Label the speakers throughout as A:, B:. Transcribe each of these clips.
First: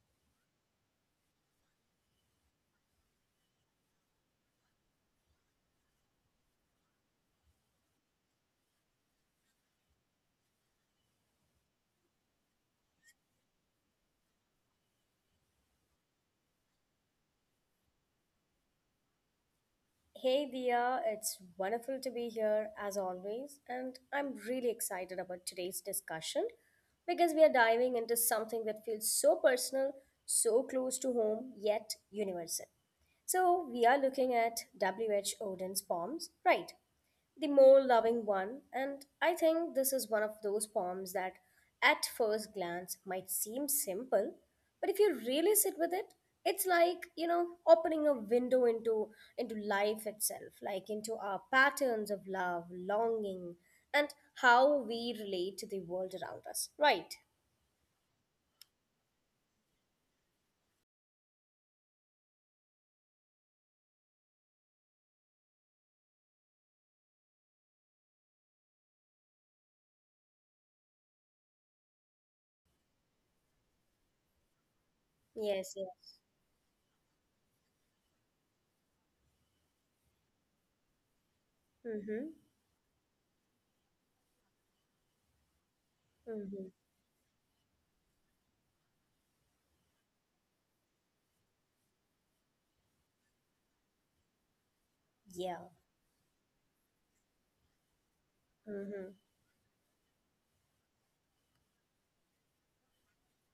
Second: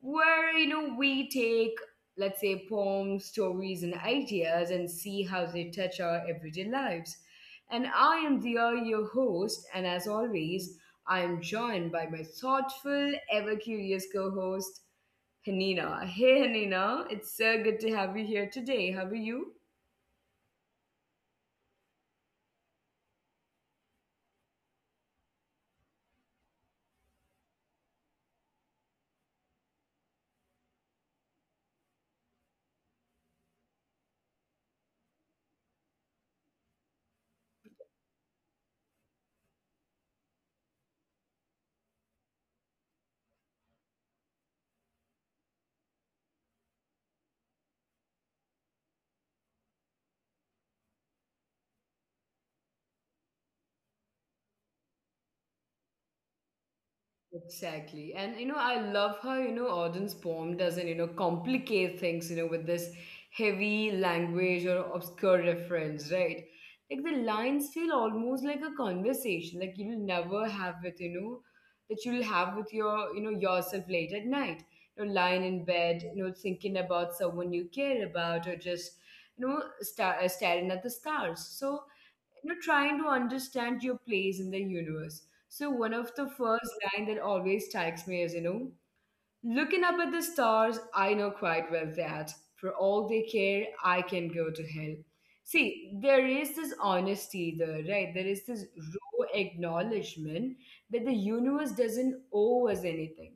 A: where we take let's say poems, stories and ideas and see how they touch our everyday lives. And I am Dia, your host, and as always, I am joined by my thoughtful, ever curious co-host Hanina. Hey Hanina, it's so good to have you here today. How are you?
B: Hey Dia, it's wonderful to be here as always, and I'm really excited about today's discussion because we are diving into something that feels so personal, so close to home, yet universal. So, we are looking at W.H. Odin's poems, right? The more loving one. And I think this is one of those poems that at first glance might seem simple, but if you really sit with it, it's like, you know, opening a window into life itself, like into our patterns of love, longing, and how we relate to the world around us. Right.
A: Exactly. And I love how, Auden's poem doesn't, complicate things, with this heavy language or obscure reference, right? Like the lines feel almost like a conversation, like you'll never have with, that you'll have with your, yourself late at night. Lying
B: Yes,
A: in
B: yes.
A: bed, thinking about someone you care about or just staring at the stars. So
B: Mm-hmm.
A: trying to understand your place in the universe. So one of the
B: Mm-hmm.
A: first line that always strikes me is, looking up at the stars, I know quite well that for all they care, I can go to hell.
B: Yeah.
A: See, there is this honesty there, right? There is this
B: Mm-hmm.
A: raw acknowledgement that the universe doesn't owe us anything.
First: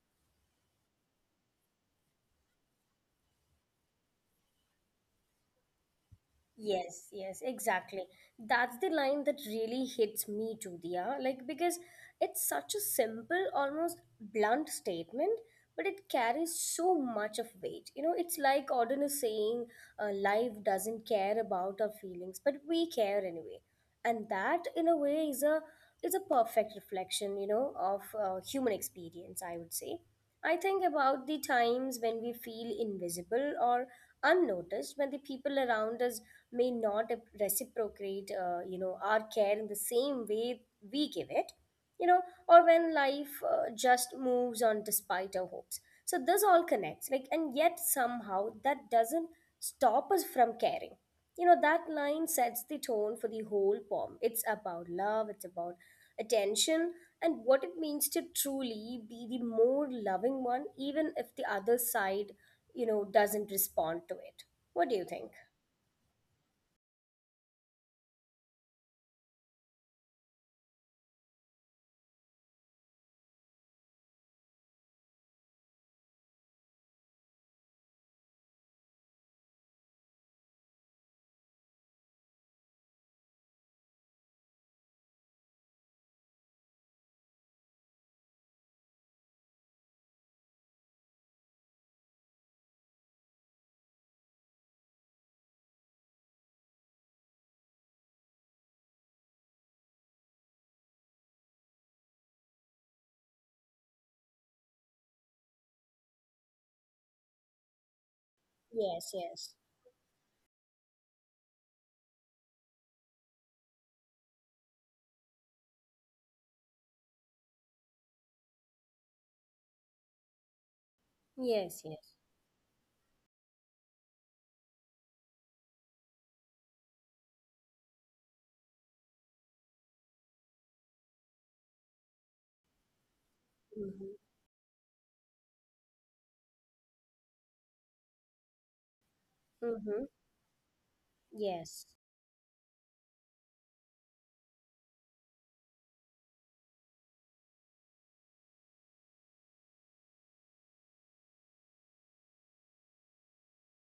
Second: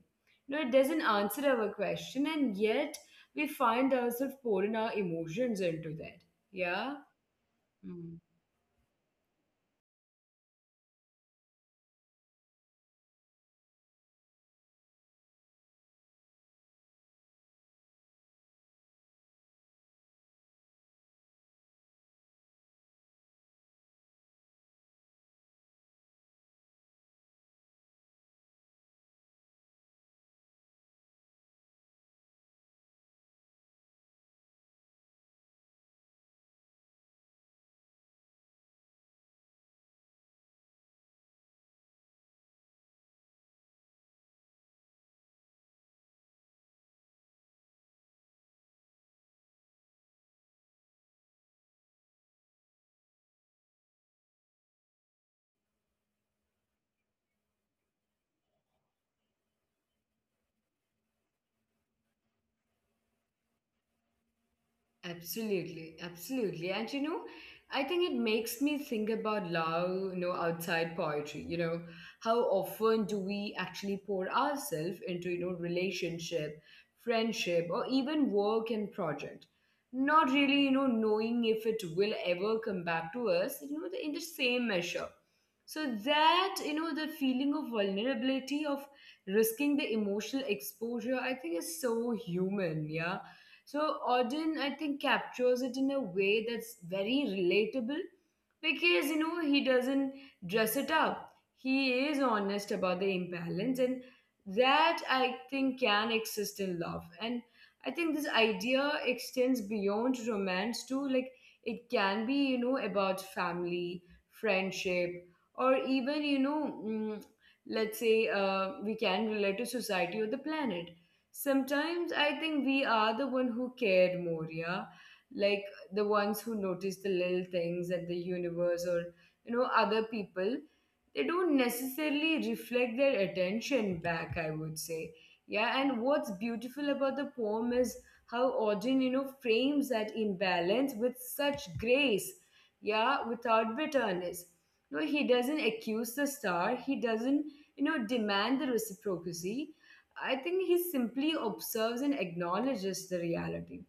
A: No, it doesn't answer our question. And yet we find ourselves pouring our emotions into that, yeah.
B: Yes, yes, exactly. That's the line that really hits me too, Diya. Like, because it's such a simple, almost blunt statement, but it carries so much of weight. You know, it's like Auden is saying, life doesn't care about our feelings, but we care anyway. And that, in a way, is a perfect reflection, you know, of human experience, I would say. I think about the times when we feel invisible or unnoticed, when the people around us may not reciprocate you know, our care in the same way we give it, you know, or when life just moves on despite our hopes. So this all connects, like, and yet somehow that doesn't stop us from caring. You know, that line sets the tone for the whole poem. It's about love, it's about attention, and what it means to truly be the more loving one, even if the other side, you know, doesn't respond to it. What do you think?
A: Absolutely, absolutely. And I think it makes me think about love, outside poetry. How often do we actually pour ourselves into, relationship, friendship, or even work and project? Not really, knowing if it will ever come back to us, in the same measure. So that, the feeling of vulnerability, of risking the emotional exposure, I think is so human, yeah. So Auden, I think, captures it in a way that's very relatable because he doesn't dress it up. He is honest about the imbalance, and that I think can exist in love. And I think this idea
B: Yes, yes.
A: extends beyond romance too. Like it can be, about family, friendship, or even, you know, mm, let's say we can relate to society or the planet.
B: Yes, yes.
A: Sometimes I think we are the one who cared more, yeah? Like the ones who notice the little things that the universe or, other people, they don't necessarily reflect their attention
B: Mm-hmm.
A: back, I would say. Yeah, and what's beautiful about the poem is how Auden, frames
B: Mm-hmm.
A: that imbalance with such
B: Yes.
A: grace, yeah, without bitterness. No, he doesn't accuse the star, he doesn't, demand the reciprocity. I think he simply observes and acknowledges the reality,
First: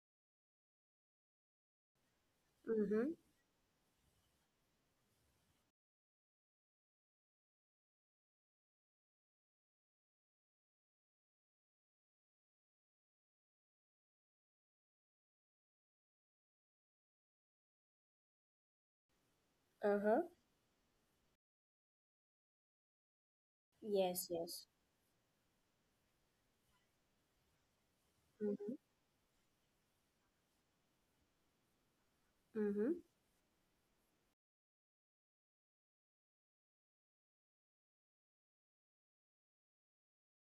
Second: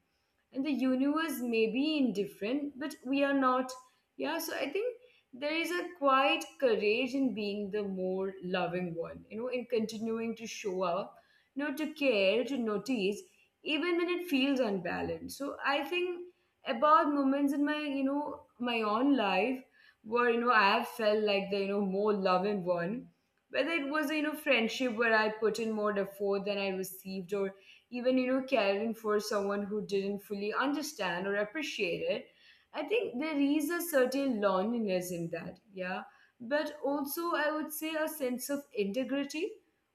A: and the universe may be indifferent but
B: Mm-hmm.
A: we are not, yeah. So I think there is a quiet courage in being the more loving one, in continuing to show up, to care, to notice, even when it feels unbalanced. So I think about moments in my, my own life,
B: Uh-huh.
A: where I have felt like the, more loving one, whether it was,
B: Yes, yes.
A: friendship where I put in more effort than I received, or even,
B: Mm-hmm.
A: caring for someone who didn't fully understand or appreciate it. I
B: Mm-hmm.
A: think there is a certain loneliness in that, yeah, but also I would say a sense of integrity,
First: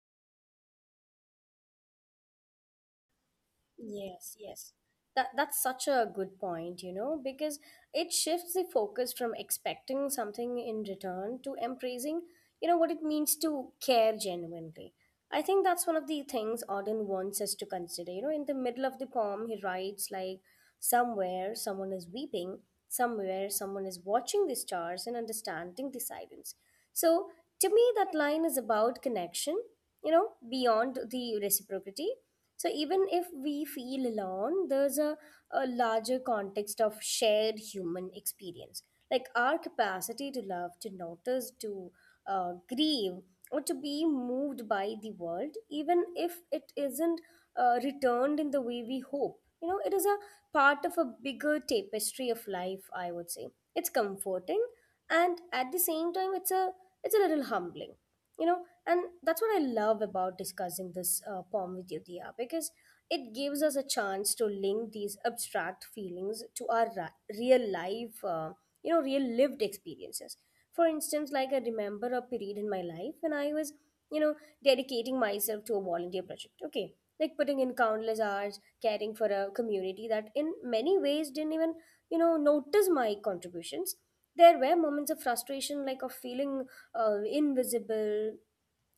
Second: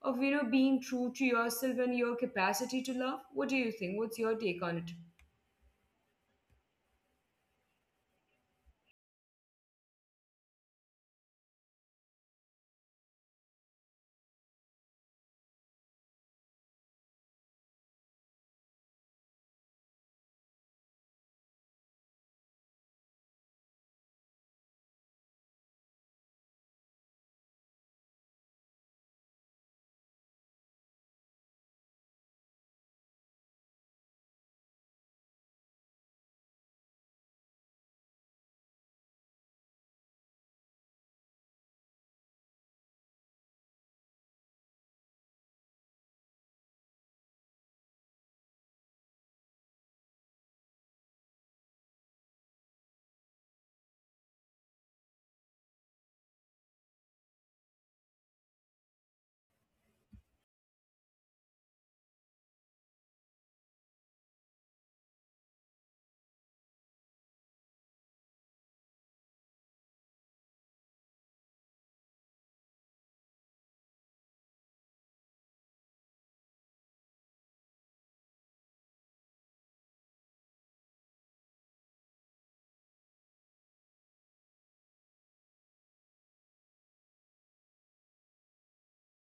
A: of, being true to yourself and your capacity to love. What do you think? What's
B: Yes,
A: your take
B: yes.
A: on it?
B: That's such a good point, you know, because it shifts the focus from expecting something in return to embracing, you know, what it means to care genuinely. I think that's one of the things Auden wants us to consider. You know, in the middle of the poem, he writes like, somewhere someone is weeping, somewhere someone is watching the stars and understanding the silence. So to me, that line is about connection, you know, beyond the reciprocity. So even if we feel alone, there's a larger context of shared human experience. Like our capacity to love, to notice, to grieve, or to be moved by the world, even if it isn't returned in the way we hope. You know, it is a part of a bigger tapestry of life, I would say. It's comforting, and at the same time it's a little humbling, you know. And that's what I love about discussing this poem with you, Dia, because it gives us a chance to link these abstract feelings to our real life, you know, real lived experiences. For instance, like I remember a period in my life when I was, you know, dedicating myself to a volunteer project. Okay. Like putting in countless hours, caring for a community that in many ways didn't even, you know, notice my contributions. There were moments of frustration, like of feeling invisible,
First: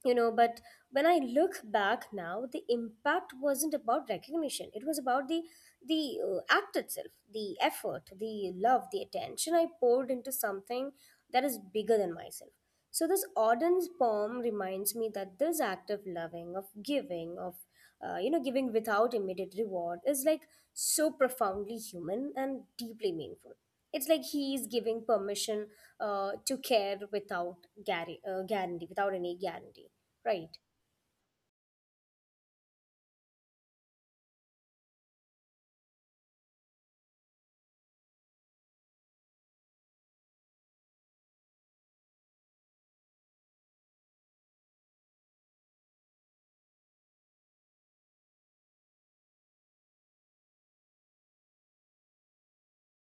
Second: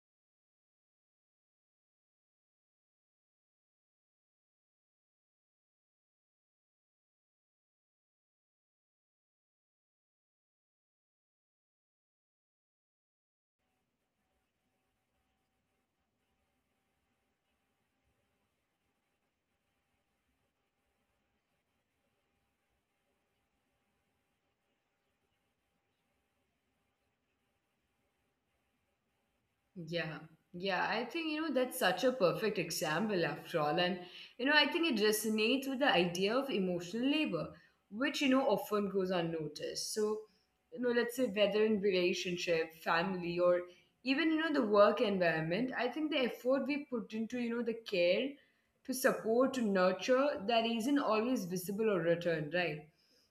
B: you know. But when I look back now, the impact wasn't about recognition. It was about the act itself, the effort, the love, the attention I poured into something that is bigger than myself. So this Auden's poem reminds me that this act of loving, of giving, of you know, giving without immediate reward is like so profoundly human and deeply meaningful. It's like he is giving permission to care without guarantee, guarantee without any guarantee,
A: Yeah,
B: right?
A: yeah, I think, that's such a perfect example after all, and I think it resonates with the idea of emotional labor, which often goes unnoticed. So, you know, let's say whether in relationship, family, or even, the work environment, I think the effort we put into, the care, to support, to nurture, that isn't always visible or returned, right?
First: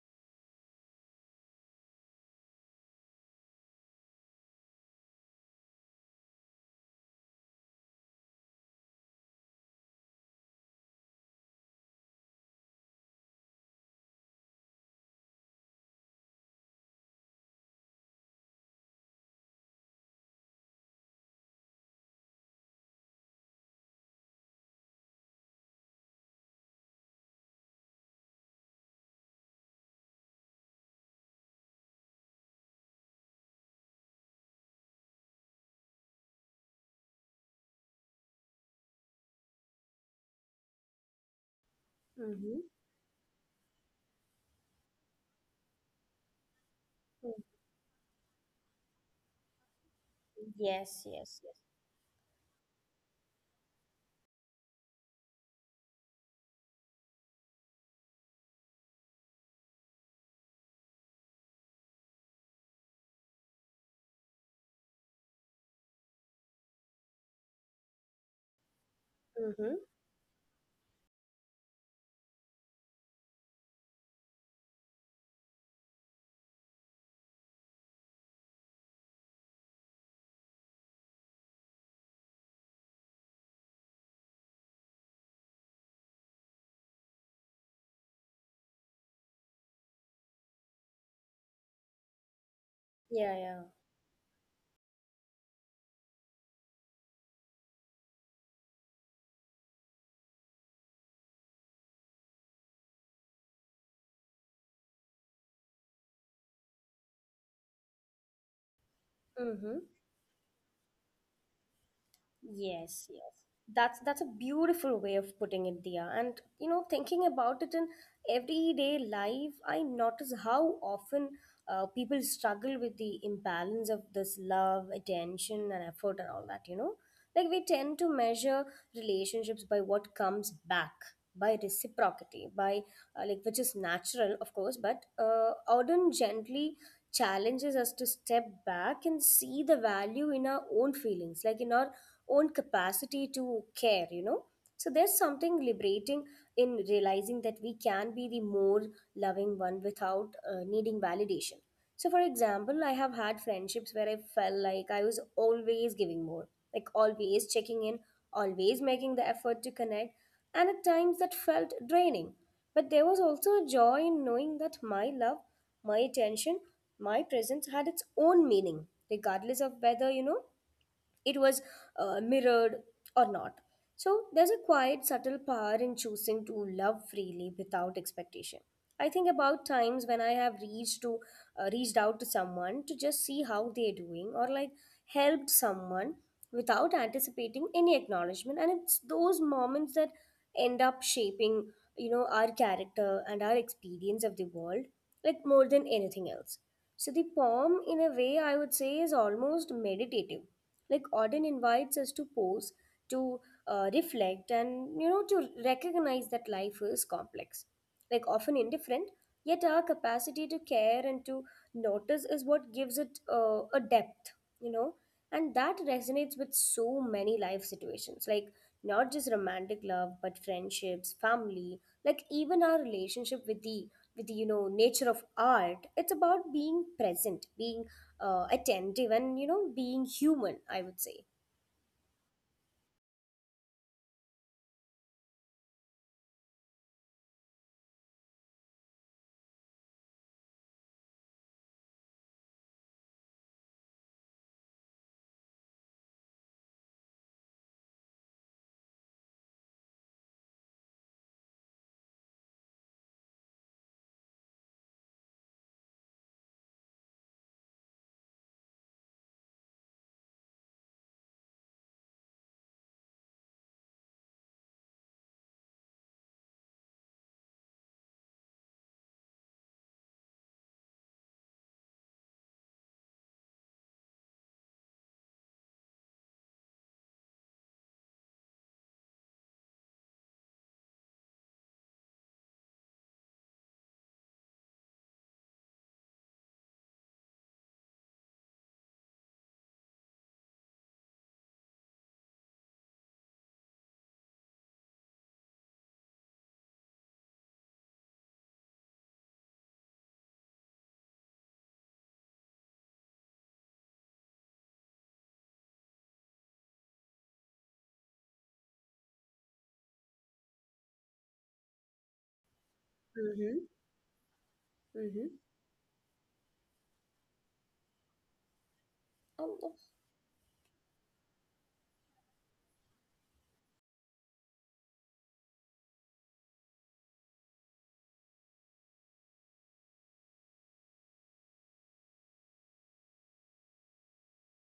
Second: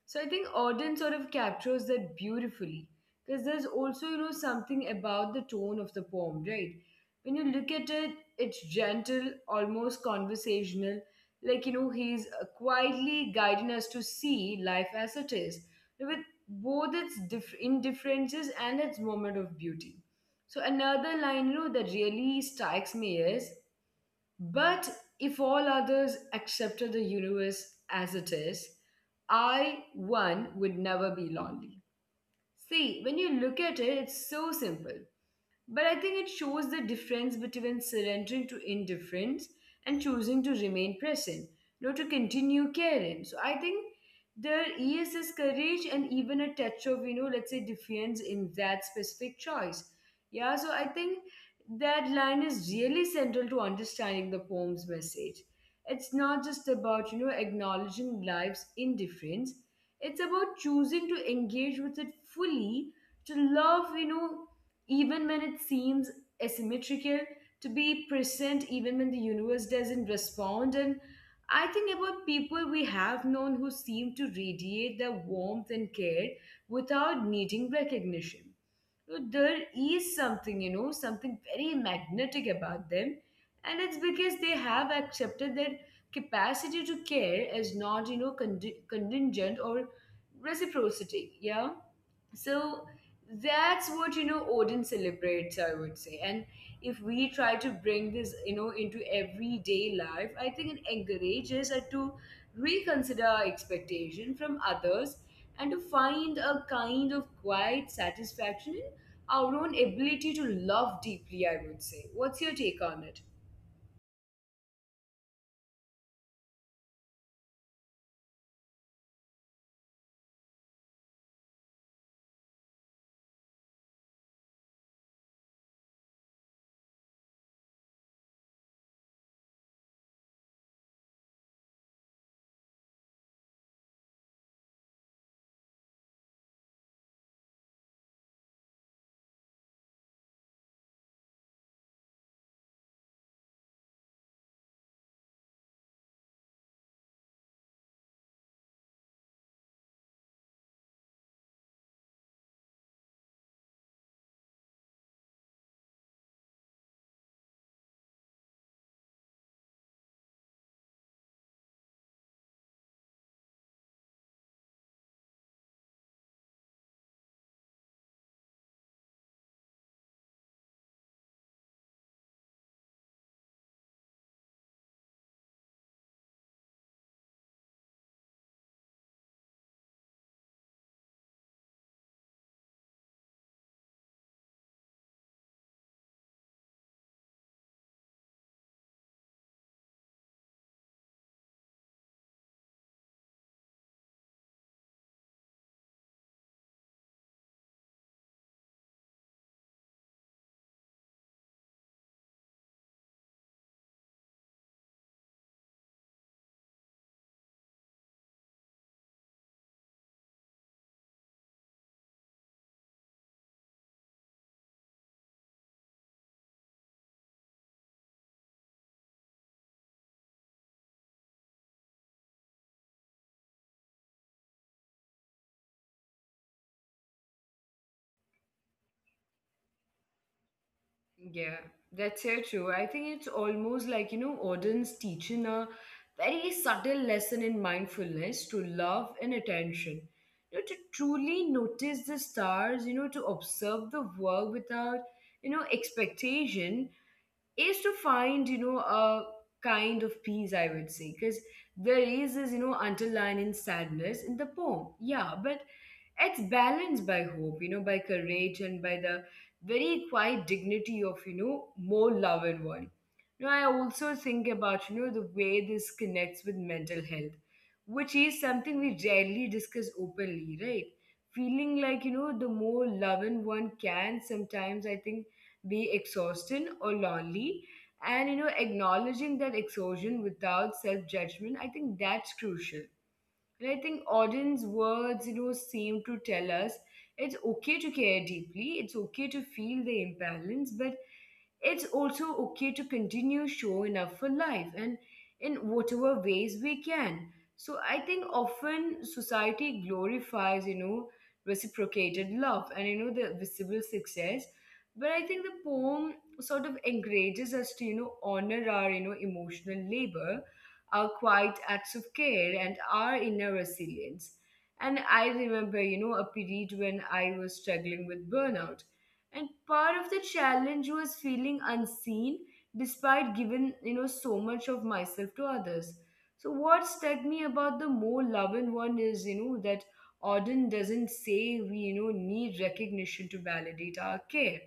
A: So I think Auden sort of captures that beautifully because there's also, something about the tone of the poem, right? When you look at it, it's gentle, almost conversational, like, he's quietly guiding us to see life as it is, with both its indifferences and its moment of beauty. So another line, that really strikes me is, but if all others accepted the universe as it is, I one would never be lonely. See, when you look at it, it's so simple. But I think it shows the difference between surrendering to indifference and choosing to remain present, not to
B: Mm-hmm.
A: continue caring. So I think there is this courage and even a touch of, you know, let's say defiance in that specific choice. Yeah, so I
B: Yes,
A: think
B: yes, yes.
A: that line is really central to understanding the poem's message. It's not just about, acknowledging life's indifference. It's about choosing to engage with it fully, to love, even when it seems asymmetrical, to be present even when the universe
B: Mm-hmm.
A: doesn't respond. And I think about people we have known who seem to radiate their warmth and care without needing recognition. So there is something, something very magnetic about them. And it's because they have accepted their capacity to care as not, contingent or reciprocity. Yeah. So
B: Yeah, yeah.
A: that's what, Odin celebrates, I would say. And if we try to bring this, into everyday life, I think it encourages us to reconsider our expectation from others and to find a kind of quiet satisfaction in our own
B: Mm-hmm.
A: ability to love deeply, I would say. What's your take
B: Yes,
A: on it?
B: yes. That's a beautiful way of putting it, Dia. And you know, thinking about it in everyday life, I notice how often people struggle with the imbalance of this love, attention, and effort, and all that. You know, like we tend to measure relationships by what comes back, by reciprocity, by like, which is natural, of course. But Auden gently challenges us to step back and see the value in our own feelings, like in our own capacity to care, you know. So there's something liberating in realizing that we can be the more loving one without needing validation. So, for example, I have had friendships where I felt like I was always giving more, like always checking in, always making the effort to connect, and at times that felt draining. But there was also a joy in knowing that my love, my attention, my presence had its own meaning, regardless of whether, you know, it was mirrored or not. So there's a quiet, subtle power in choosing to love freely without expectation. I think about times when I have reached out to someone to just see how they're doing, or like helped someone without anticipating any acknowledgement. And it's those moments that end up shaping, you know, our character and our experience of the world, like more than anything else. So the poem, in a way, I would say is almost meditative. Like Auden invites us to pause, to reflect, and, you know, to recognize that life is complex, like often indifferent. Yet our capacity to care and to notice is what gives it a depth, you know. And that resonates with so many life situations, like not just romantic love, but friendships, family, like even our relationship with the you know, nature of art. It's about being present, being attentive, and, you know, being human, I would say.
A: Yeah, that's so true. I think it's almost like, Auden's teaching a very subtle lesson in mindfulness to love and attention. To truly notice the stars, to observe the world without, expectation, is to find, a kind of peace, I would say. Because there is this, underlying sadness in the poem, yeah, but it's balanced by hope, by courage and by the very quiet dignity of, more love and one. I also think about, the way this connects with mental health, which is something we rarely discuss openly, right? Feeling like, the more loving one, can sometimes, I think, be exhausted or lonely. And, acknowledging that exhaustion without self-judgment, I think that's crucial. And I think audience words, seem to tell us it's okay to care deeply, it's okay to feel the imbalance, but it's also okay to continue showing up for life, and in whatever ways we can. So I think often society glorifies, reciprocated love and, the visible success. But I think the poem sort of encourages us to, honor our, emotional labor, our quiet acts of care, and our inner
B: Mm-hmm.
A: resilience. And
B: Mm-hmm.
A: I remember, a period when I was struggling with burnout, and
B: um,
A: part of the challenge was feeling unseen despite giving, so much of myself to others. So what struck me about the more loving one is, that Auden doesn't say we, need recognition to validate our care.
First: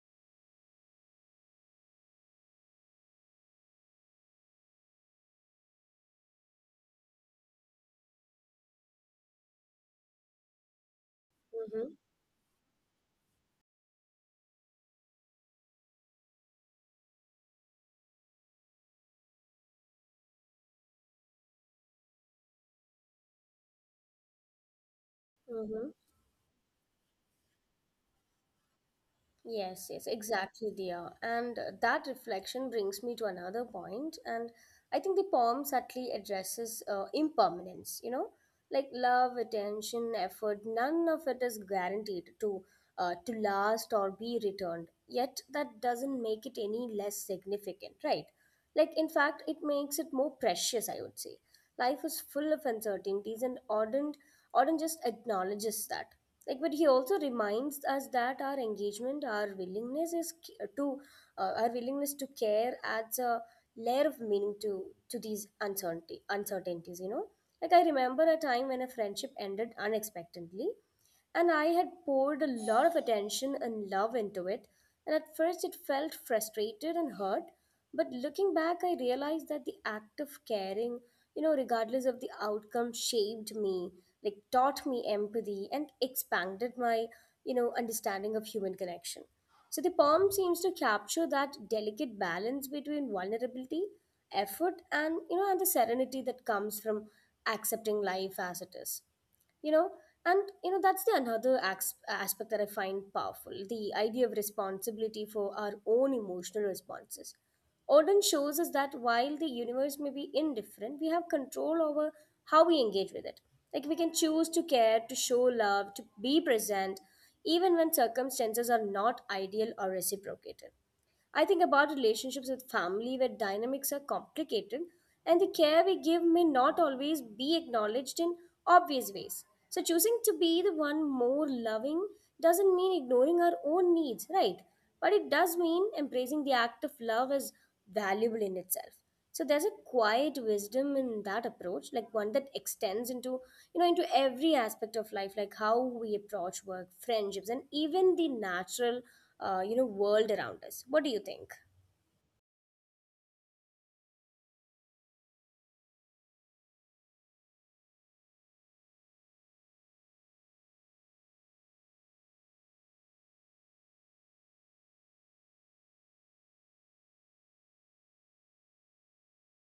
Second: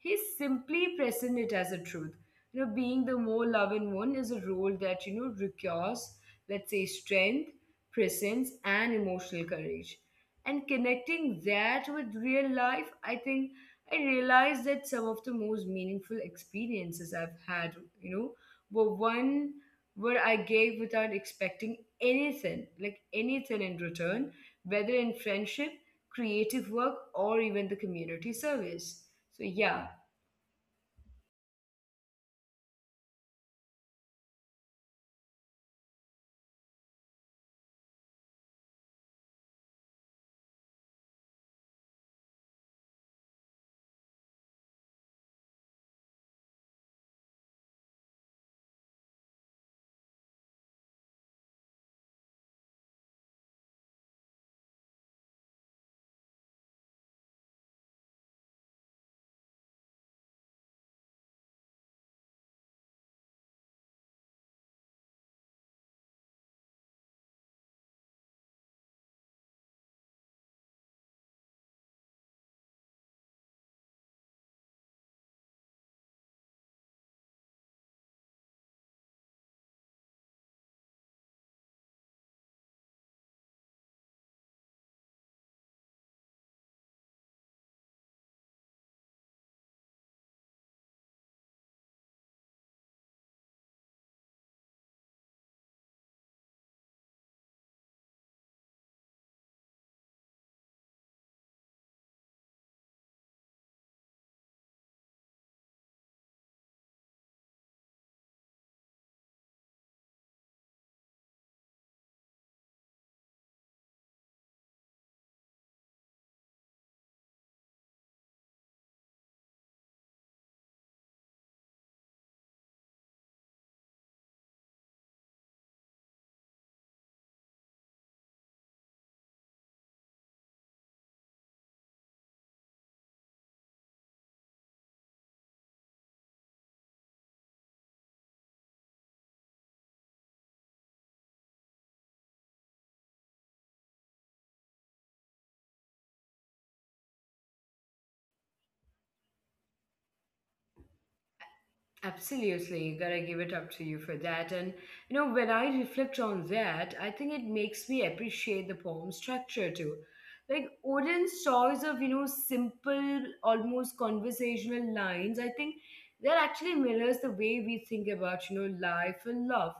A: He's simply present it as a truth. Being the more loving one is a role that, requires, strength, presence, and emotional courage. And connecting that with real life, I think I realized that some of the most meaningful experiences I've had, you know, were one where I gave without expecting anything, like anything in return, whether in friendship,
B: Mm-hmm.
A: creative work, or even the community service. So,
B: Yes,
A: yeah,
B: yes, exactly, dear. And that reflection brings me to another point. And I think the poem subtly addresses impermanence, you know. Like love, attention, effort, none of it is guaranteed to last or be returned. Yet that doesn't make it any less significant, right? Like in fact, it makes it more precious, I would say. Life is full of uncertainties, and Auden just acknowledges that. Like, but he also reminds us that our engagement, our willingness is c- to our willingness to care adds a layer of meaning to these uncertainty uncertainties, you know. Like I remember a time when a friendship ended unexpectedly, and I had poured a lot of attention and love into it, and at first it felt frustrated and hurt. But looking back, I realized that the act of caring, you know, regardless of the outcome, shaped me, like taught me empathy, and expanded my, you know, understanding of human connection. So the poem seems to capture that delicate balance between vulnerability, effort, and, you know, and the serenity that comes from accepting life as it is, you know. And you know, that's the another aspect that I find powerful: the idea of responsibility for our own emotional responses. Auden shows us that while the universe may be indifferent, we have control over how we engage with it. Like we can choose to care, to show love, to be present, even when circumstances are not ideal or reciprocated. I think about relationships with family where dynamics are complicated and the care we give may not always be acknowledged in obvious ways. So, choosing to be the one more loving doesn't mean ignoring our own needs, right? But it does mean embracing the act of love as valuable in itself. So there's a quiet wisdom in that approach, like one that extends into every aspect of life, like how we approach work, friendships, and even the natural you know, world around us. What do you think?
A: absolutely, gotta give it up to you for that. And when I reflect on that, I think it makes me appreciate the poem structure too. Like Odin's choice of, simple, almost conversational lines, I think that actually mirrors the way we think about, life and love.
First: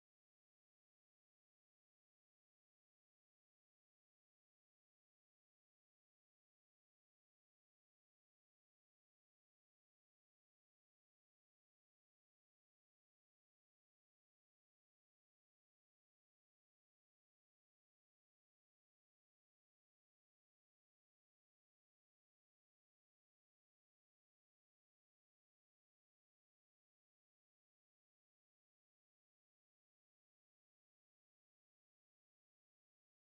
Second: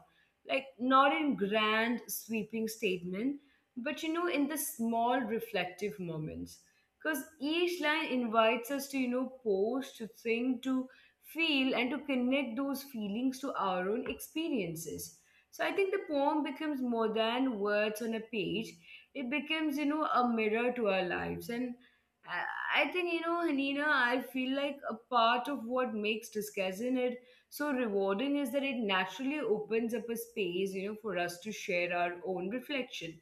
A: Like not in grand sweeping statement, but, in the small reflective moments. Because each line invites us to, pause, to think, to feel, and to connect those feelings to our own experiences. So I think the poem becomes more than words on a page. It becomes, a mirror to our lives. And I I think, you know, Hanina, I feel like a part of what makes discussing it so rewarding is that it naturally opens up a space, you know, for us to share our own reflection,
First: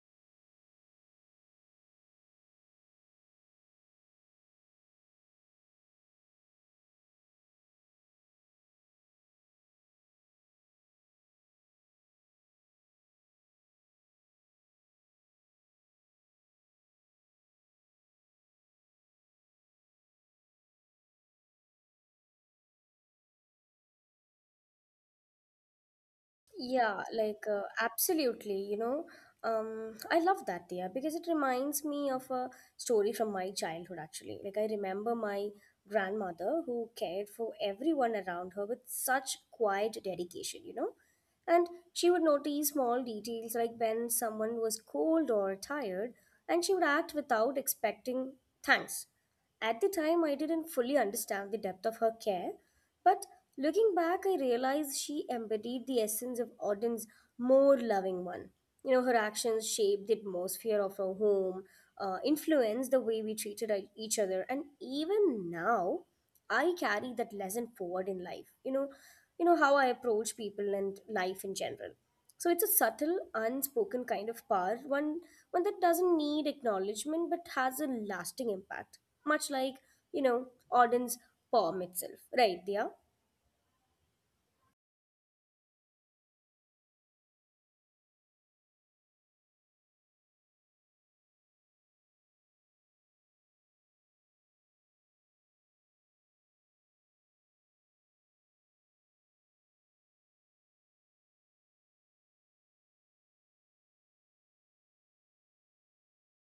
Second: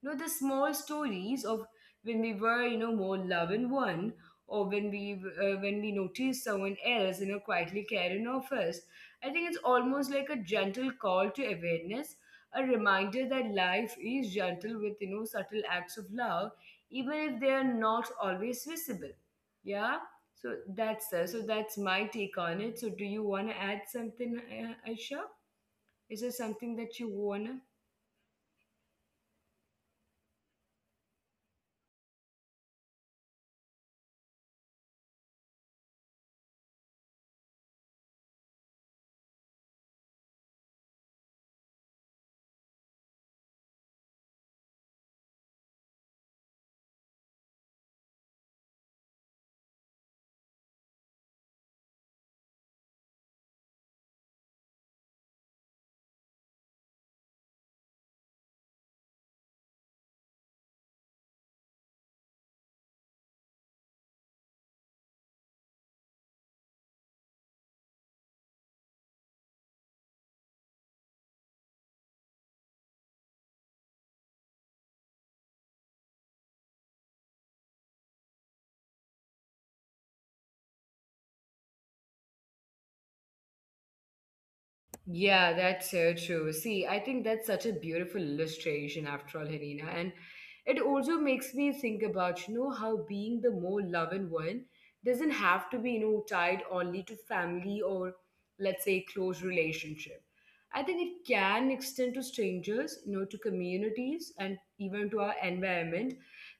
A: you know, the small stories of when we were, you know, more love and one, or when we noticed someone else, you know, quietly caring of us. I think it's almost like a gentle call to awareness, a reminder that life is gentle with, you know, subtle acts of love, even if they are not always visible. Yeah, so that's my take on it. So do you want to add something, Aisha? Is there something that
B: Yeah,
A: you
B: like,
A: want to?
B: absolutely, you know. I love that there, because it reminds me of a story from my childhood, actually. Like I remember my grandmother, who cared for everyone around her with such quiet dedication, you know. And she would notice small details, like when someone was cold or tired, and she would act without expecting thanks. At the time, I didn't fully understand the depth of her care, but looking back, I realized she embodied the essence of Auden's more loving one. You know, her actions shaped the atmosphere of our home, influenced the way we treated each other, and even now, I carry that lesson forward in life. You know, you know, how I approach people and life in general. So it's a subtle, unspoken kind of power, one that doesn't need acknowledgement but has a lasting impact. Much like, you know, Auden's poem itself. Right, Dia?
A: Yeah, that's so true. See, I think that's such a beautiful illustration after all, Helena. And it also makes me think about, you know, how being the more loving one doesn't have to be, you know, tied only to family or, let's say, close relationship. I think it can extend to strangers, you know, to communities and even to our environment,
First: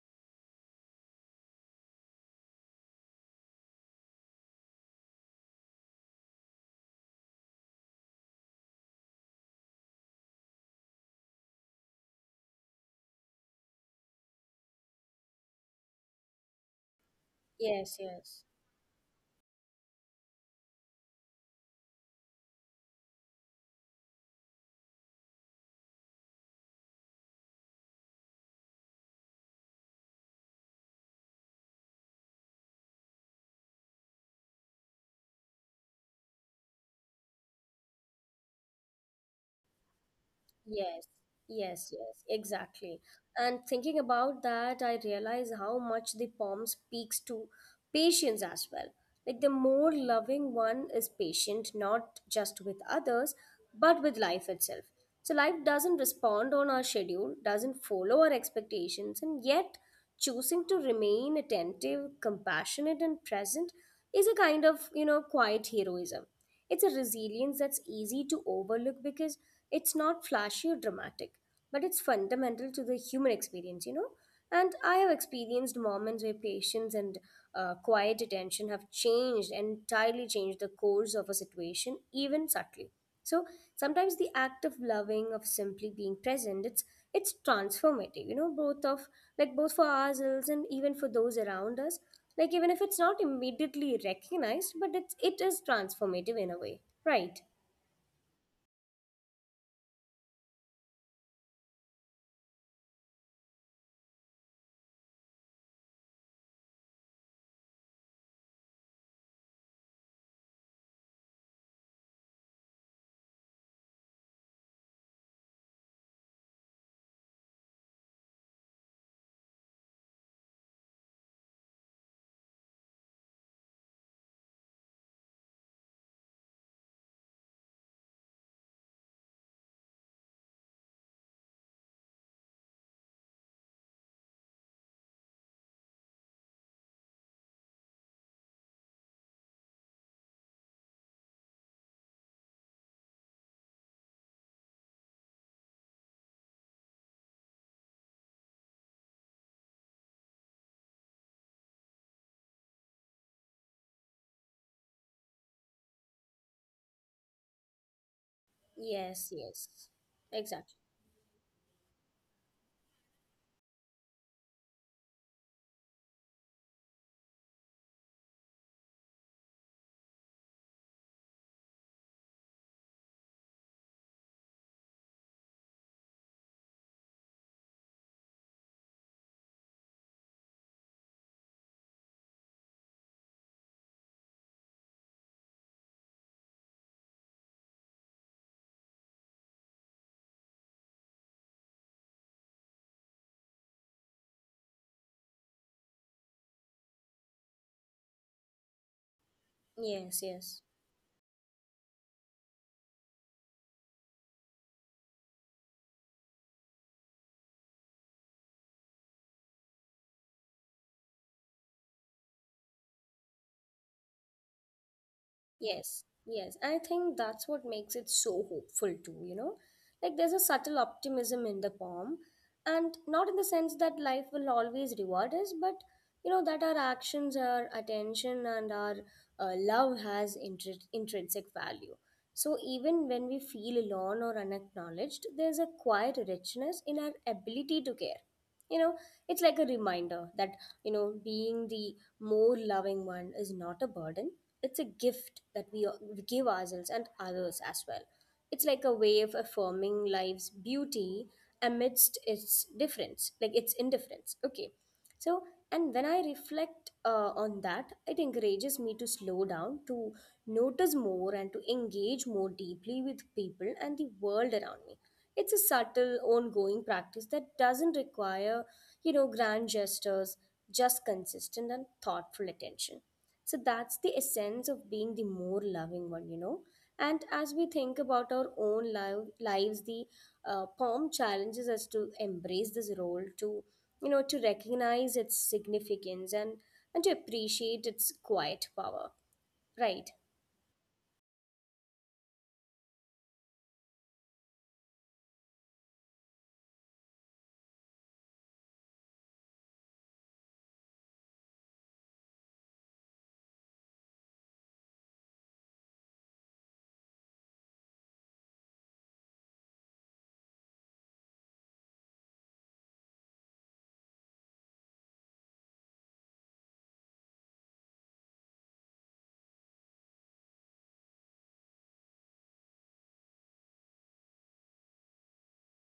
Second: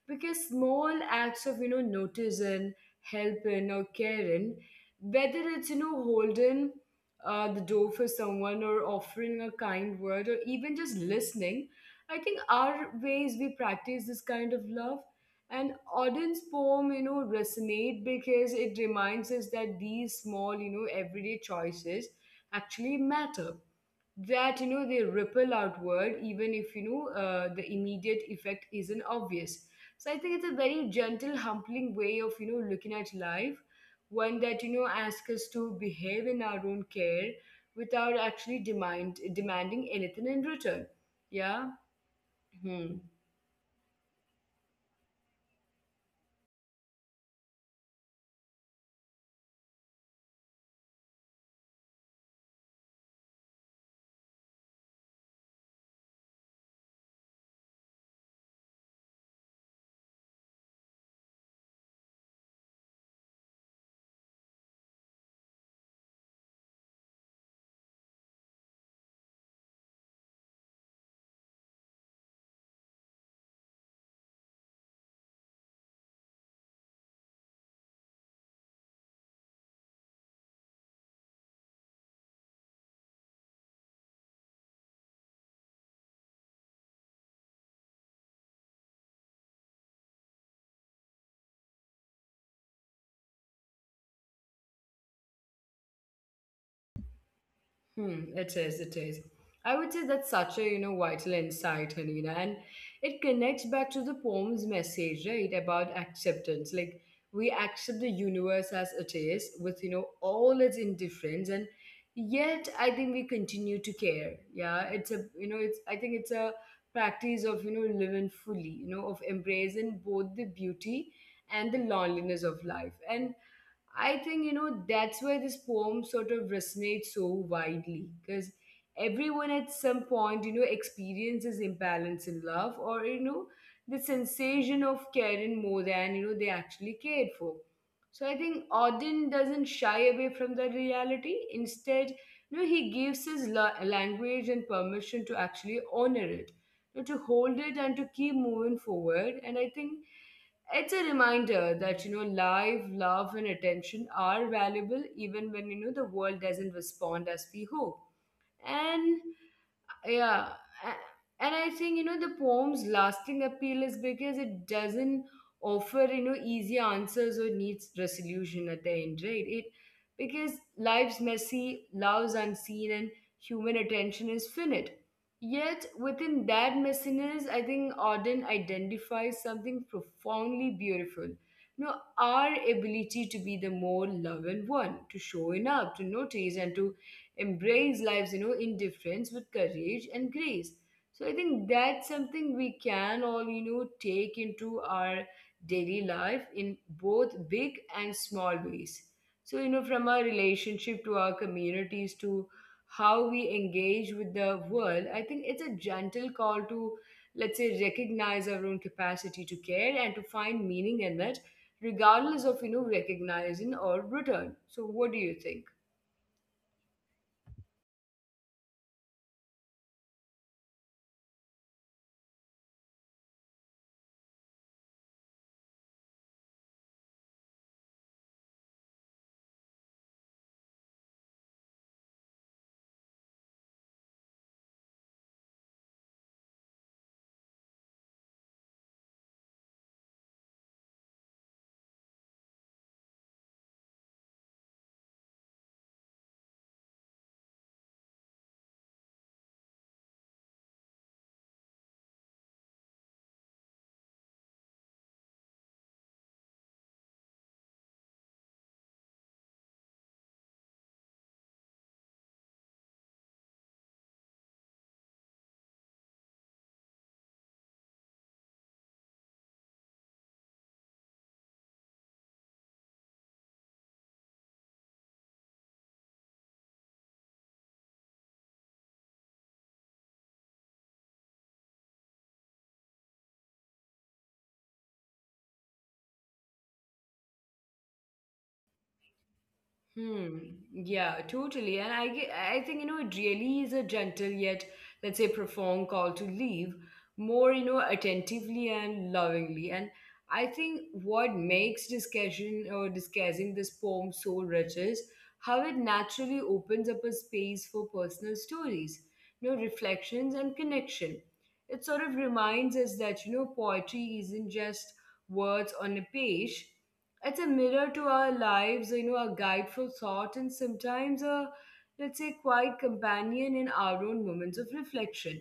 A: because small acts of, you know, noticing, helping or caring, whether it's, you know, holding the door for someone or offering a kind word or even just listening. I think our ways we practice this kind of love, and Auden's poem, you know,
B: Yes,
A: resonate
B: yes,
A: because it reminds us that these small, you know, everyday choices actually matter, that, you know, they ripple outward, even if, you know, the immediate effect isn't obvious. So I think it's a very gentle, humbling way of, you know, looking at life, one that, you know, asks us to behave in our own care without actually demanding anything in return.
B: yes,
A: Yeah.
B: yes, yes, exactly.
A: Hmm.
B: And thinking about that, I realize how much the poem speaks to patience as well. Like the more loving one is patient, not just with others, but with life itself. So life doesn't respond on our schedule, doesn't follow our expectations, and yet choosing to remain attentive, compassionate, and present is a kind of, quiet heroism. It's a resilience that's easy to overlook because it's not flashy or dramatic, but it's fundamental to the human experience, you know? And I have experienced moments where patience and quiet attention have entirely changed the course of a situation, even subtly. So sometimes the act of loving, of simply being present, it's transformative, both of like both for ourselves and even for those around us. Like even if it's not immediately recognized, but it is transformative in a way. Right.
A: Hmm, it is, it is. I would say that's such a, you know, vital insight, Hanina, and it connects back to the poem's message, right, about acceptance. Like we accept the universe as it is, with, you know, all its indifference, and yet I think we continue to care. Yeah, it's a, you know, it's, I think it's a practice of, you know, living fully, you know, of embracing both the beauty and the loneliness of life. And I think, you know, that's why this poem sort of resonates so widely, because everyone at some point, you know, experiences imbalance in love or, you know, the sensation of caring more than, you know, they actually cared for. So I think Auden doesn't shy away from the reality. Instead, you know, he gives language and permission to actually honor it, you know, to hold it and to keep moving forward. And I think it's a reminder that, you know, life, love and attention are valuable even when, you know, the world doesn't respond as we hope.
B: Yes,
A: And
B: yes.
A: yeah,
B: Exactly.
A: and I think, you know, the poem's lasting appeal is because it doesn't offer, you know, easy answers or needs resolution at the end, right? It, because life's messy, love's unseen, and human attention is finite. Yet within that messiness, I think Auden identifies something profoundly beautiful, you know, our ability to be the more loving one, to showing up, to notice, and to embrace lives, you know, indifference with courage and grace. So I think that's something we can all, you know, take into our daily life in both big and small ways.
B: Yes,
A: So, you know,
B: yes.
A: from our relationship to our communities to how we engage with the world, I think it's a gentle call to, let's say, recognize our own capacity to care and to find meaning in it, regardless of, you know, recognizing or return. So what do you
B: Yes,
A: think?
B: yes. I think that's what makes it so hopeful too, you know? Like there's a subtle optimism in the poem, and not in the sense that life will always reward us, but you know that our actions, our attention, and our love has intrinsic value. So even when we feel alone or unacknowledged, there's a quiet richness in our ability to care you know it's like a reminder that being the more loving one is not a burden. It's a gift that we give ourselves and others as well. It's like a way of affirming life's beauty amidst its difference, like its indifference. Okay. So, and when I reflect on that, it encourages me to slow down, to notice more, and to engage more deeply with people and the world around me. It's a subtle, ongoing practice that doesn't require, grand gestures, just consistent and thoughtful attention. So that's the essence of being the more loving one. And as we think about our own lives, the poem challenges us to embrace this role, to recognize its significance and to appreciate its quiet power, right?
A: Hmm. Yeah, totally. And I think, you know, it really is a gentle, yet, let's say, profound call to leave more, you know, attentively and lovingly. And I think what makes discussion or discussing this poem so rich is how it naturally opens up a space for personal stories, you know, reflections and connection. It sort of reminds us that, you know, poetry isn't just words on a page, it's a mirror to our lives, you know, a guide for thought, and sometimes a, let's say, quiet companion in our own moments of reflection.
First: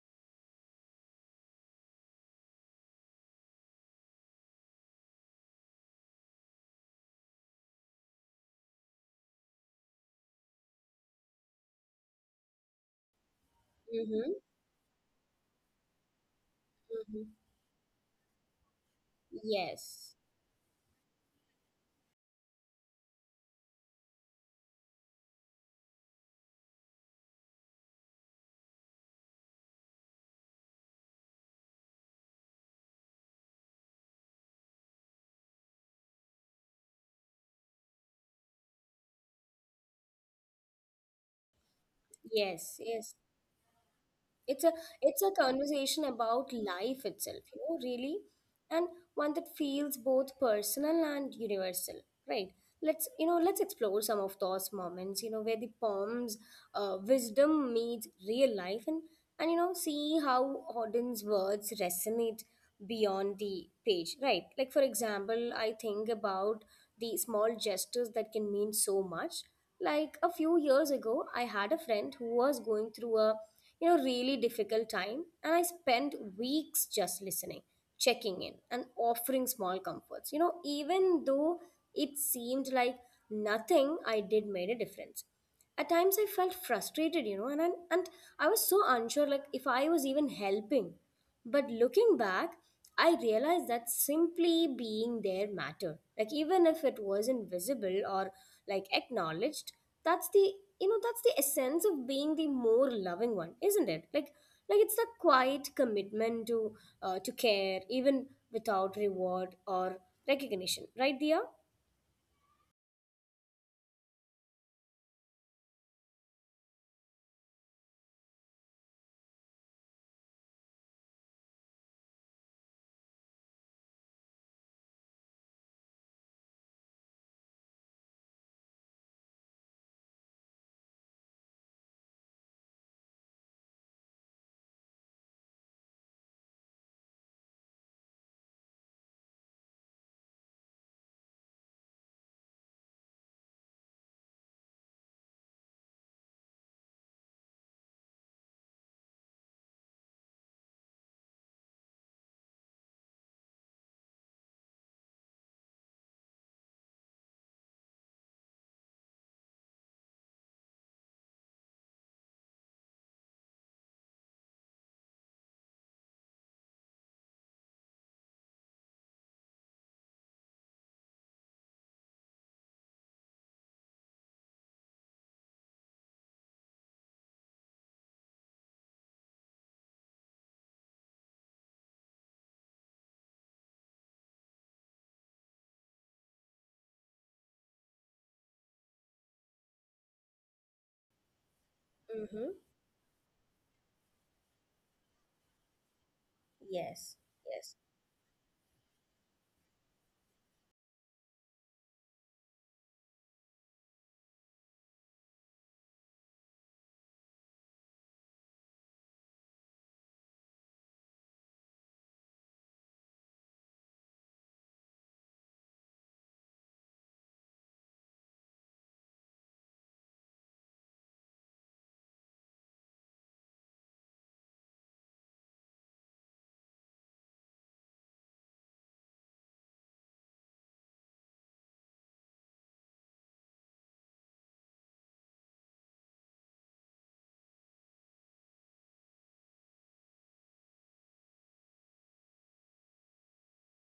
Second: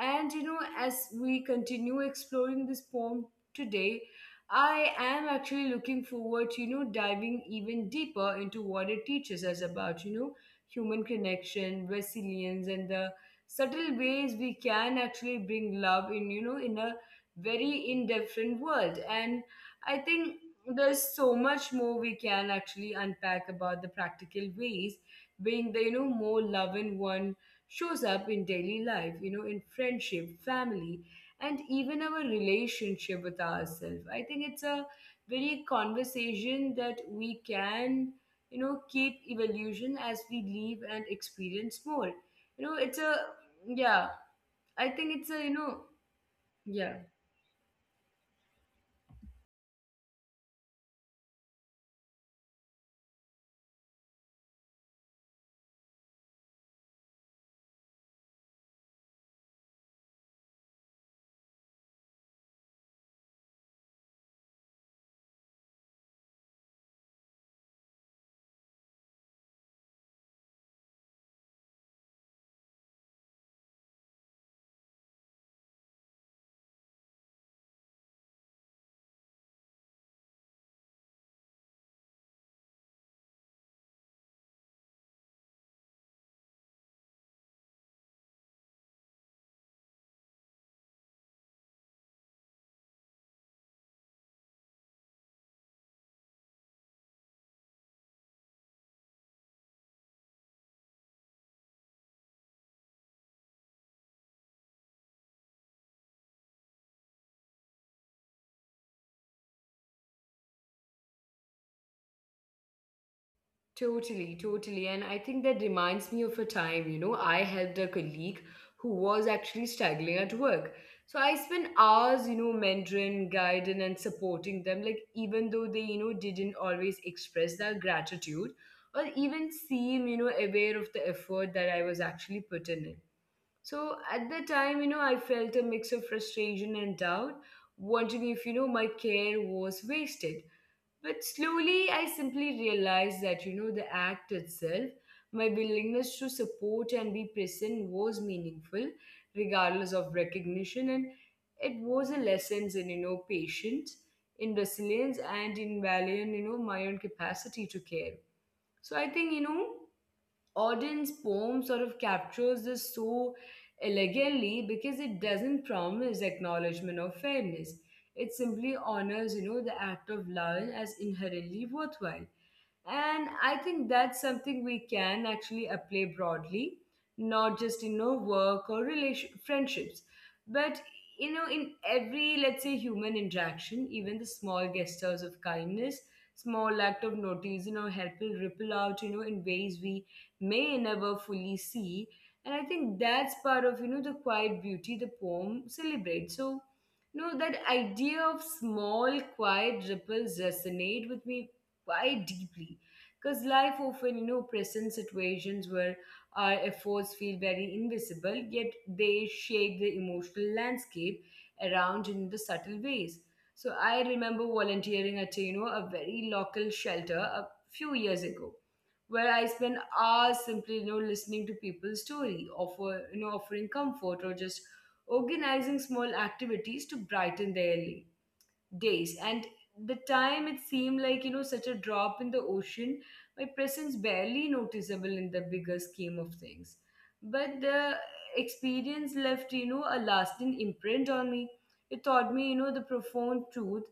A: And, you know, as we continue exploring this poem today, I am actually looking forward to, you know, diving even deeper into what it teaches us about, you know, human connection, resilience, and the subtle
B: Mm-hmm.
A: ways we can actually bring love in, you know, in a
B: Mm-hmm.
A: very indifferent world. And I
B: Yes.
A: think there's so much more we can actually unpack about the practical ways being the, you know, more loving one shows up in daily life, you know, in friendship, family, and even our relationship with ourselves. I think it's a very conversation that we can, you know, keep evolution as we live and experience more. You know,
B: Yes.
A: it's
B: Yes.
A: a, yeah,
B: it's a
A: I think
B: it's
A: it's
B: a
A: a, you know,
B: conversation about
A: yeah.
B: life itself, really. And one that feels both personal and universal, right? Let's you know let's explore some of those moments, where the poem's wisdom meets real life, and see how Auden's words resonate beyond the page, right? Like for example, I think about the small gestures that can mean so much. Like a few years ago, I had a friend who was going through a really difficult time, and I spent weeks just listening, checking in, and offering small comforts, even though it seemed like nothing I did made a difference. At times I felt frustrated, and I was so unsure, like if I was even helping. But looking back, I realized that simply being there mattered, like even if it wasn't visible or like acknowledged. That's the you know that's the essence of being the more loving one, isn't it? Like it's the quiet commitment to care even without reward or recognition, right, Dia?
A: Totally, totally. And I think that reminds me of a time, you know, I helped a colleague who was actually struggling at work. So I spent hours, you know, mentoring, guiding, and supporting them, like even though they, you know, didn't always express their gratitude or even seem, you know, aware of the effort that I was actually putting in. So at the time, you know, I felt a mix of frustration and doubt, wondering if, you know, my care was wasted. But slowly, I simply realized that, you know, the act itself, my willingness to support and be present was meaningful, regardless of recognition. And it was a lesson in, you know, patience, in resilience, and in value, and, you know, my own capacity to care. So I think, you know, Auden's poem sort of captures this so elegantly, because it doesn't promise acknowledgement or fairness. It simply honors, you know, the act of loving as inherently worthwhile. And I think that's something we can actually apply broadly, not just in our work or relation friendships, but, you know, in every, let's say, human interaction, even the small gestures of kindness, small act of notice, you know, help will ripple out, you know, in ways we may never fully see. And
B: Mm-hmm.
A: I think that's part of, you know, the quiet beauty the poem celebrates. So, you
B: Yes.
A: know, that
B: Yes.
A: idea of small, quiet ripples resonate with me quite deeply. Because life often, you know, presents situations where our efforts feel very invisible, yet they shape the emotional landscape around in the subtle ways. So I remember volunteering at, a, you know, a very local shelter a few years ago, where I spend hours simply, you know, listening to people's story, you know, offering comfort or just organizing small activities to brighten their day days. And the time it seemed like, you know, such a drop in the ocean, my presence barely noticeable in the bigger scheme of things. But the experience left, you know, a lasting imprint on me. It taught me, you know, the profound truth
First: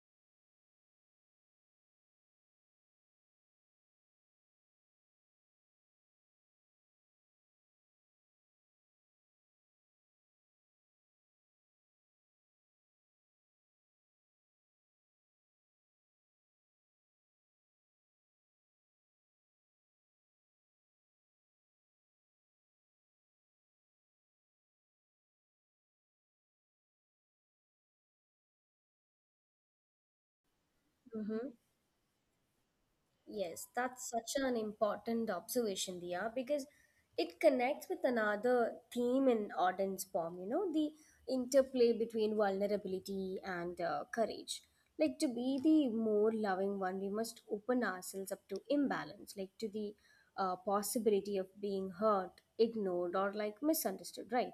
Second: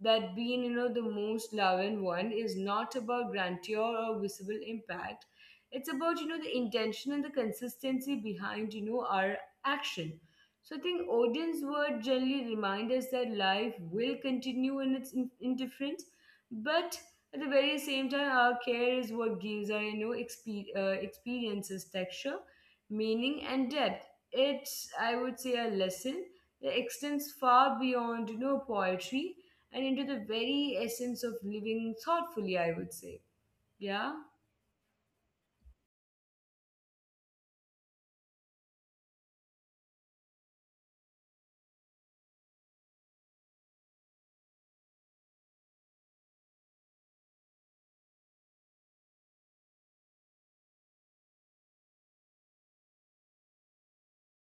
A: that being, you know, the most loving one is not about grandeur or visible impact. It's about, you know, the intention and the consistency behind, you know, our action. So I think audience word generally remind us that life will continue in its indifference, but at the very same time, our care is what gives our, you know, experiences texture, meaning, and depth. It's, I would say, a lesson that extends far beyond, you know, poetry and into the very essence of
B: Mm-hmm.
A: living thoughtfully, I would say.
B: Yes, that's
A: Yeah.
B: such an important observation, Dia, because it connects with another theme in Auden's poem, the interplay between vulnerability and courage. Like, to be the more loving one, we must open ourselves up to imbalance, like to the possibility of being hurt, ignored, or like misunderstood, right?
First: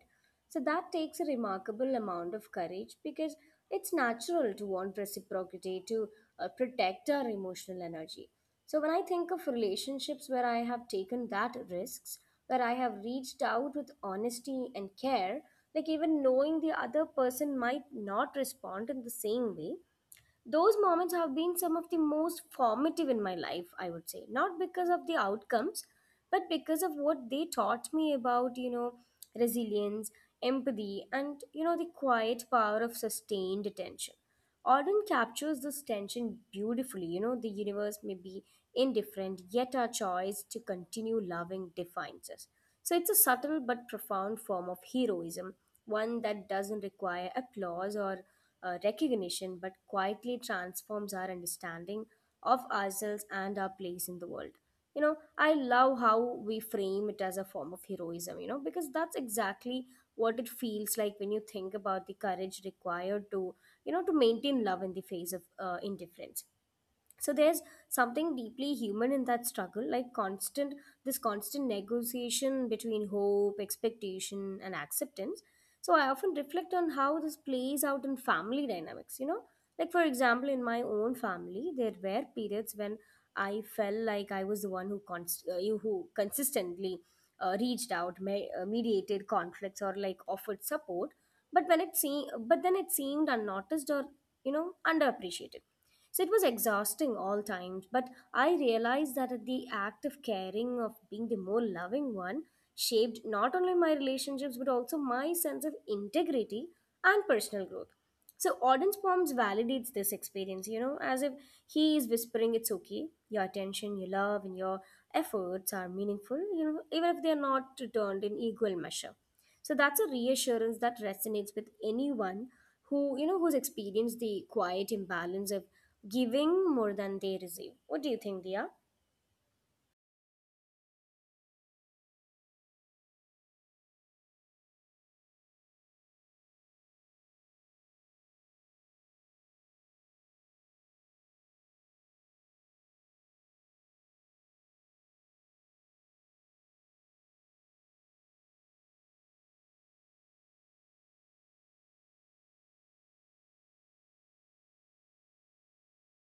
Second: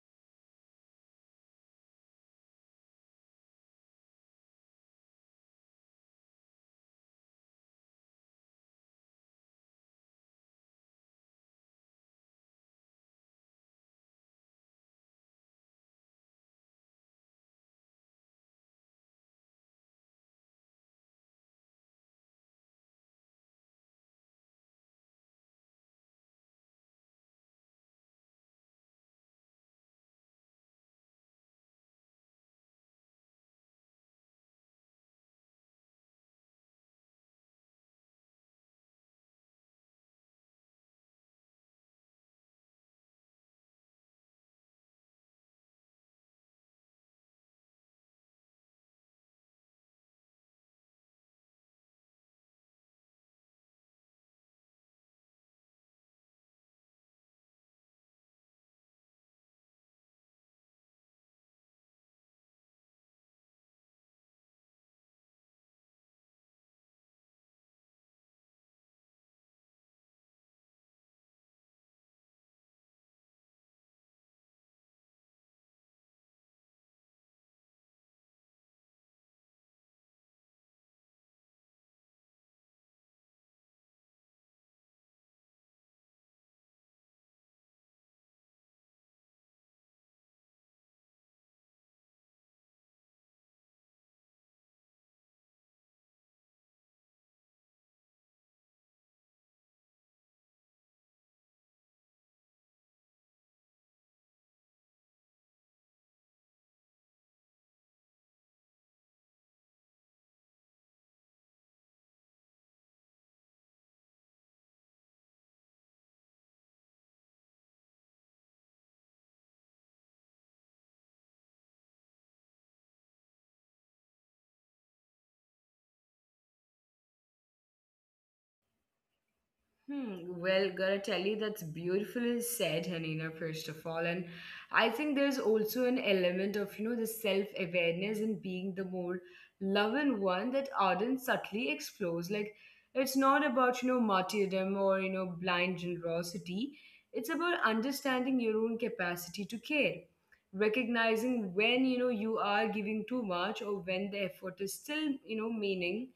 B: So that takes a remarkable amount of courage because it's natural to want reciprocity, to protect our emotional energy. So when I think of relationships where I have taken that risks, where I have reached out with honesty and care, like even knowing the other person might not respond in the same way, those moments have been some of the most formative in my life, I would say. Not because of the outcomes, but because of what they taught me about, resilience, empathy, and the quiet power of sustained attention. Auden captures this tension beautifully. The universe may be indifferent, yet our choice to continue loving defines us. So it's a subtle but profound form of heroism, one that doesn't require applause or recognition, but quietly transforms our understanding of ourselves and our place in the world. I love how we frame it as a form of heroism, because that's exactly what it feels like when you think about the courage required to maintain love in the face of indifference. So there's something deeply human in that struggle, like constant this constant negotiation between hope, expectation, and acceptance. So I often reflect on how this plays out in family dynamics, like for example in my own family there were periods when I felt like I was the one who consistently reached out, mediated conflicts, or like offered support, but then it seemed unnoticed or underappreciated. So it was exhausting all times, but I realized that the act of caring, of being the more loving one, shaped not only my relationships but also my sense of integrity and personal growth. So Auden's poems validates this experience, as if he is whispering, "It's okay. Your attention, your love, and your efforts are meaningful, even if they are not returned in equal measure." So that's a reassurance that resonates with anyone who's experienced the quiet imbalance of giving more than they receive. What do you think, Dia?
A: Hmm. Well, gotta tell you, that's beautifully said, Hanina, first of all. And I think there's also an element of, you know, the self-awareness and being the more loving one that Arden subtly explores. Like, it's not about, you know, martyrdom or, you know, blind generosity. It's about understanding your own capacity to care, recognizing when, you know, you are giving too much or when the effort is still, you know,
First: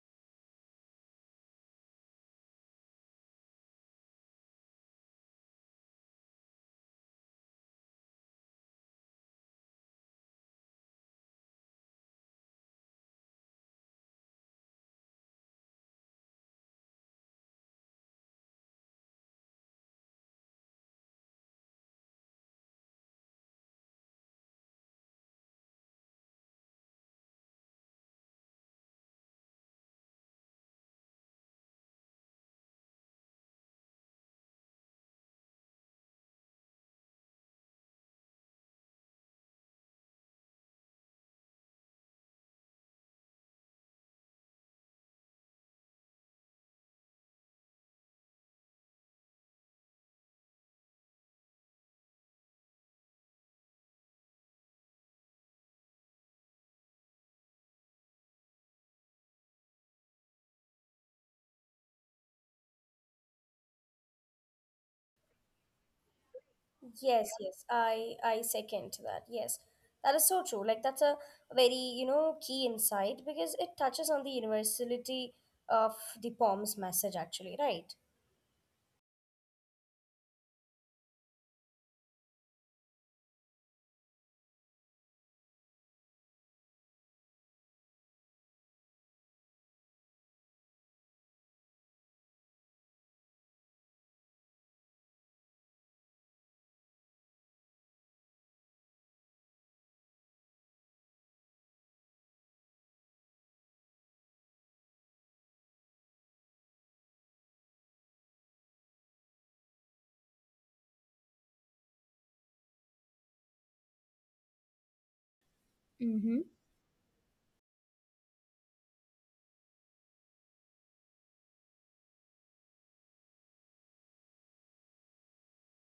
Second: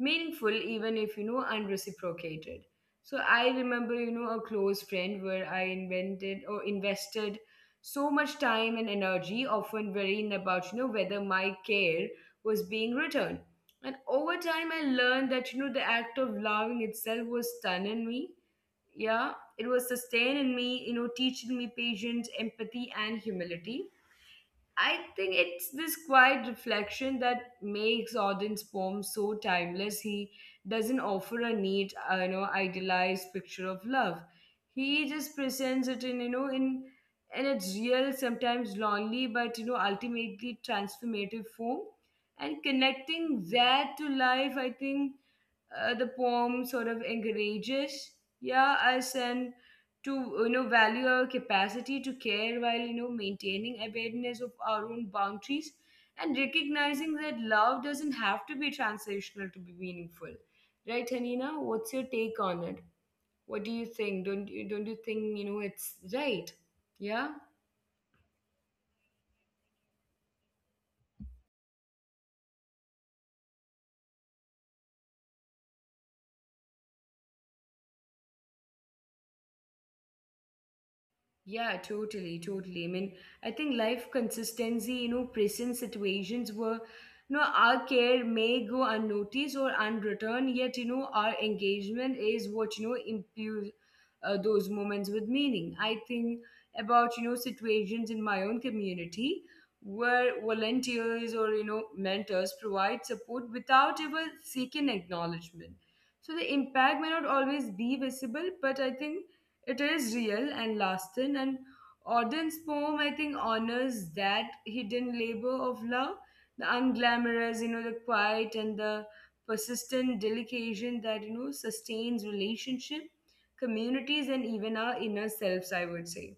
A: meaningful, even if, you know, unreciprocated. So I remember, you know, a close friend where I invented or invested so much time and energy, often worrying about, you know, whether my care was being returned. And over time, I learned that, you know, the act of loving itself was stunning me. Yeah, it was sustaining me, you know, teaching me patience, empathy, and humility. I think it's this quiet reflection that makes Auden's poem so timeless. He doesn't offer a neat, you know, idealized picture of love. He just presents it in, you know, in its real, sometimes lonely, but, you know, ultimately transformative form. And connecting that to life, I think the poem sort of encourages, yeah, us, and to, you know, value our capacity to care while, you know, maintaining awareness of our own boundaries, and recognizing that love doesn't have to be transitional to be meaningful, right? Hanina, what's your take on it? What do you think? Don't you, don't you think, you know, it's right? Yeah.
B: Yes, yes, I second to that. Yes, that is so true. Like that's a very key insight because it touches on the universality of the poem's message actually, right?
A: Yeah, totally, totally. I mean, I think life consistency, you know, present situations where, you know, our care may go unnoticed or unreturned, yet, you know, our engagement is what, you know, imbues those moments with meaning. I think about, you know, situations in my own community where volunteers or, you know, mentors provide support without ever seeking acknowledgement. So the impact may not always be visible, but I think it is real and lasting, and Auden's poem, I think, honors that hidden labor of love, the
B: Mm-hmm.
A: unglamorous, you know, the quiet and the persistent delication that, you know, sustains relationship, communities, and even our inner selves, I would say.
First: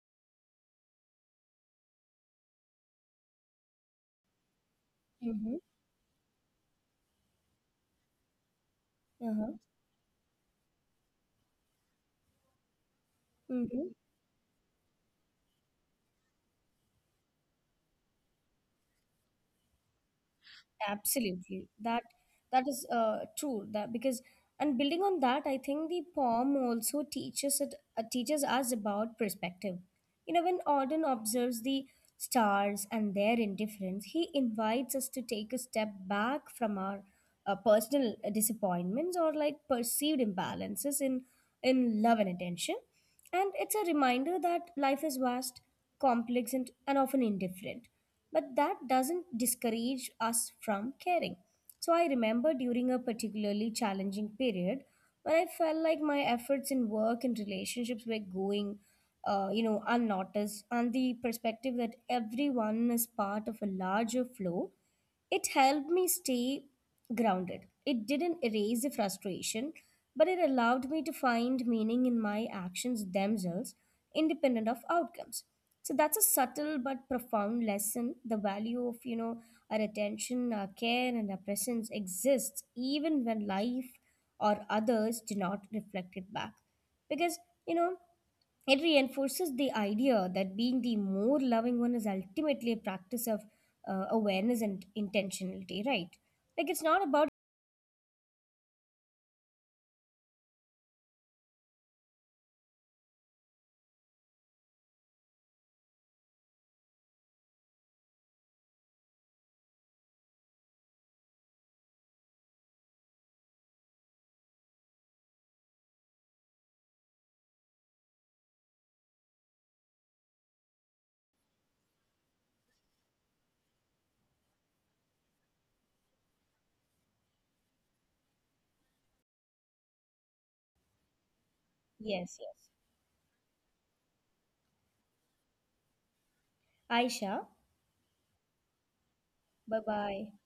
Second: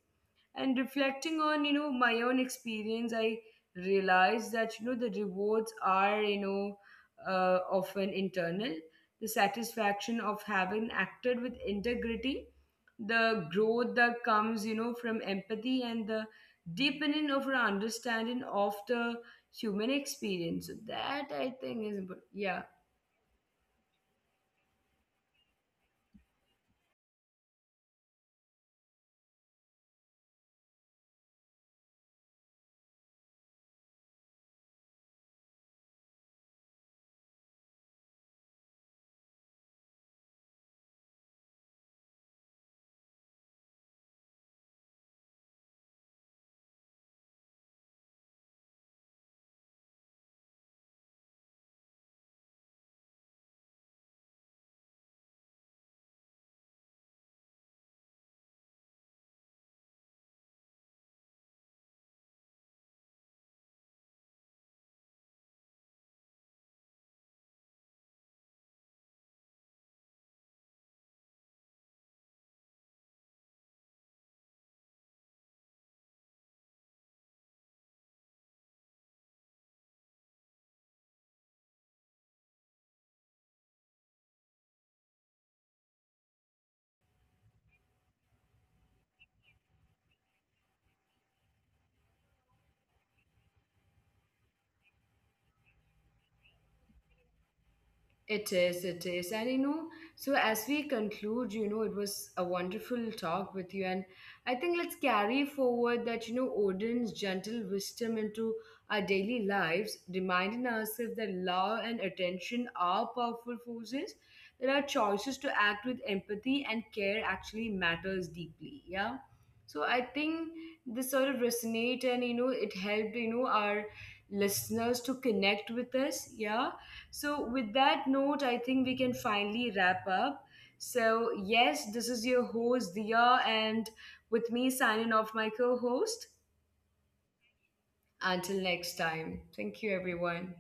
A: And reflecting on, you know, my own experience, I realized that, you know, the rewards are, you know, often internal, the
B: Mm-hmm.
A: satisfaction of having acted with integrity, the growth
B: Uh-huh.
A: that comes, you know, from empathy, and the deepening of our understanding of the human experience. So that, I
B: Absolutely.
A: think, is
B: That
A: yeah.
B: that is true. That because and building on that, I think the poem also teaches us about perspective. When Auden observes the stars and their indifference, he invites us to take a step back from our personal disappointments or like perceived imbalances in love and attention. And it's a reminder that life is vast, complex, and often indifferent, but that doesn't discourage us from caring. So I remember during a particularly challenging period when I felt like my efforts in work and relationships were going, unnoticed, and the perspective that everyone is part of a larger flow, it helped me stay grounded. It didn't erase the frustration, but it allowed me to find meaning in my actions themselves, independent of outcomes. So that's a subtle but profound lesson. The value of, our attention, our care, and our presence exists even when life or others do not reflect it back, because you know it reinforces the idea that being the more loving one is ultimately a practice of awareness and intentionality, right? Like it's not about.
A: It is, it is. And, you know, so as we conclude, you know, it was a wonderful talk with you. And I think let's carry forward that, you know, Odin's gentle wisdom into our daily lives, reminding ourselves that love and attention are powerful forces, that our choices to act with empathy and care actually matters deeply. Yeah. So I think this sort of resonate, and, you know, it helped, you know, our listeners to connect with us. Yeah. So, with that note, I think we can finally wrap up. So, yes, this is your
B: Yes, yes.
A: host, Dia, and with me signing off my co host.
B: Aisha,
A: Until next time, thank you,
B: bye bye.
A: everyone.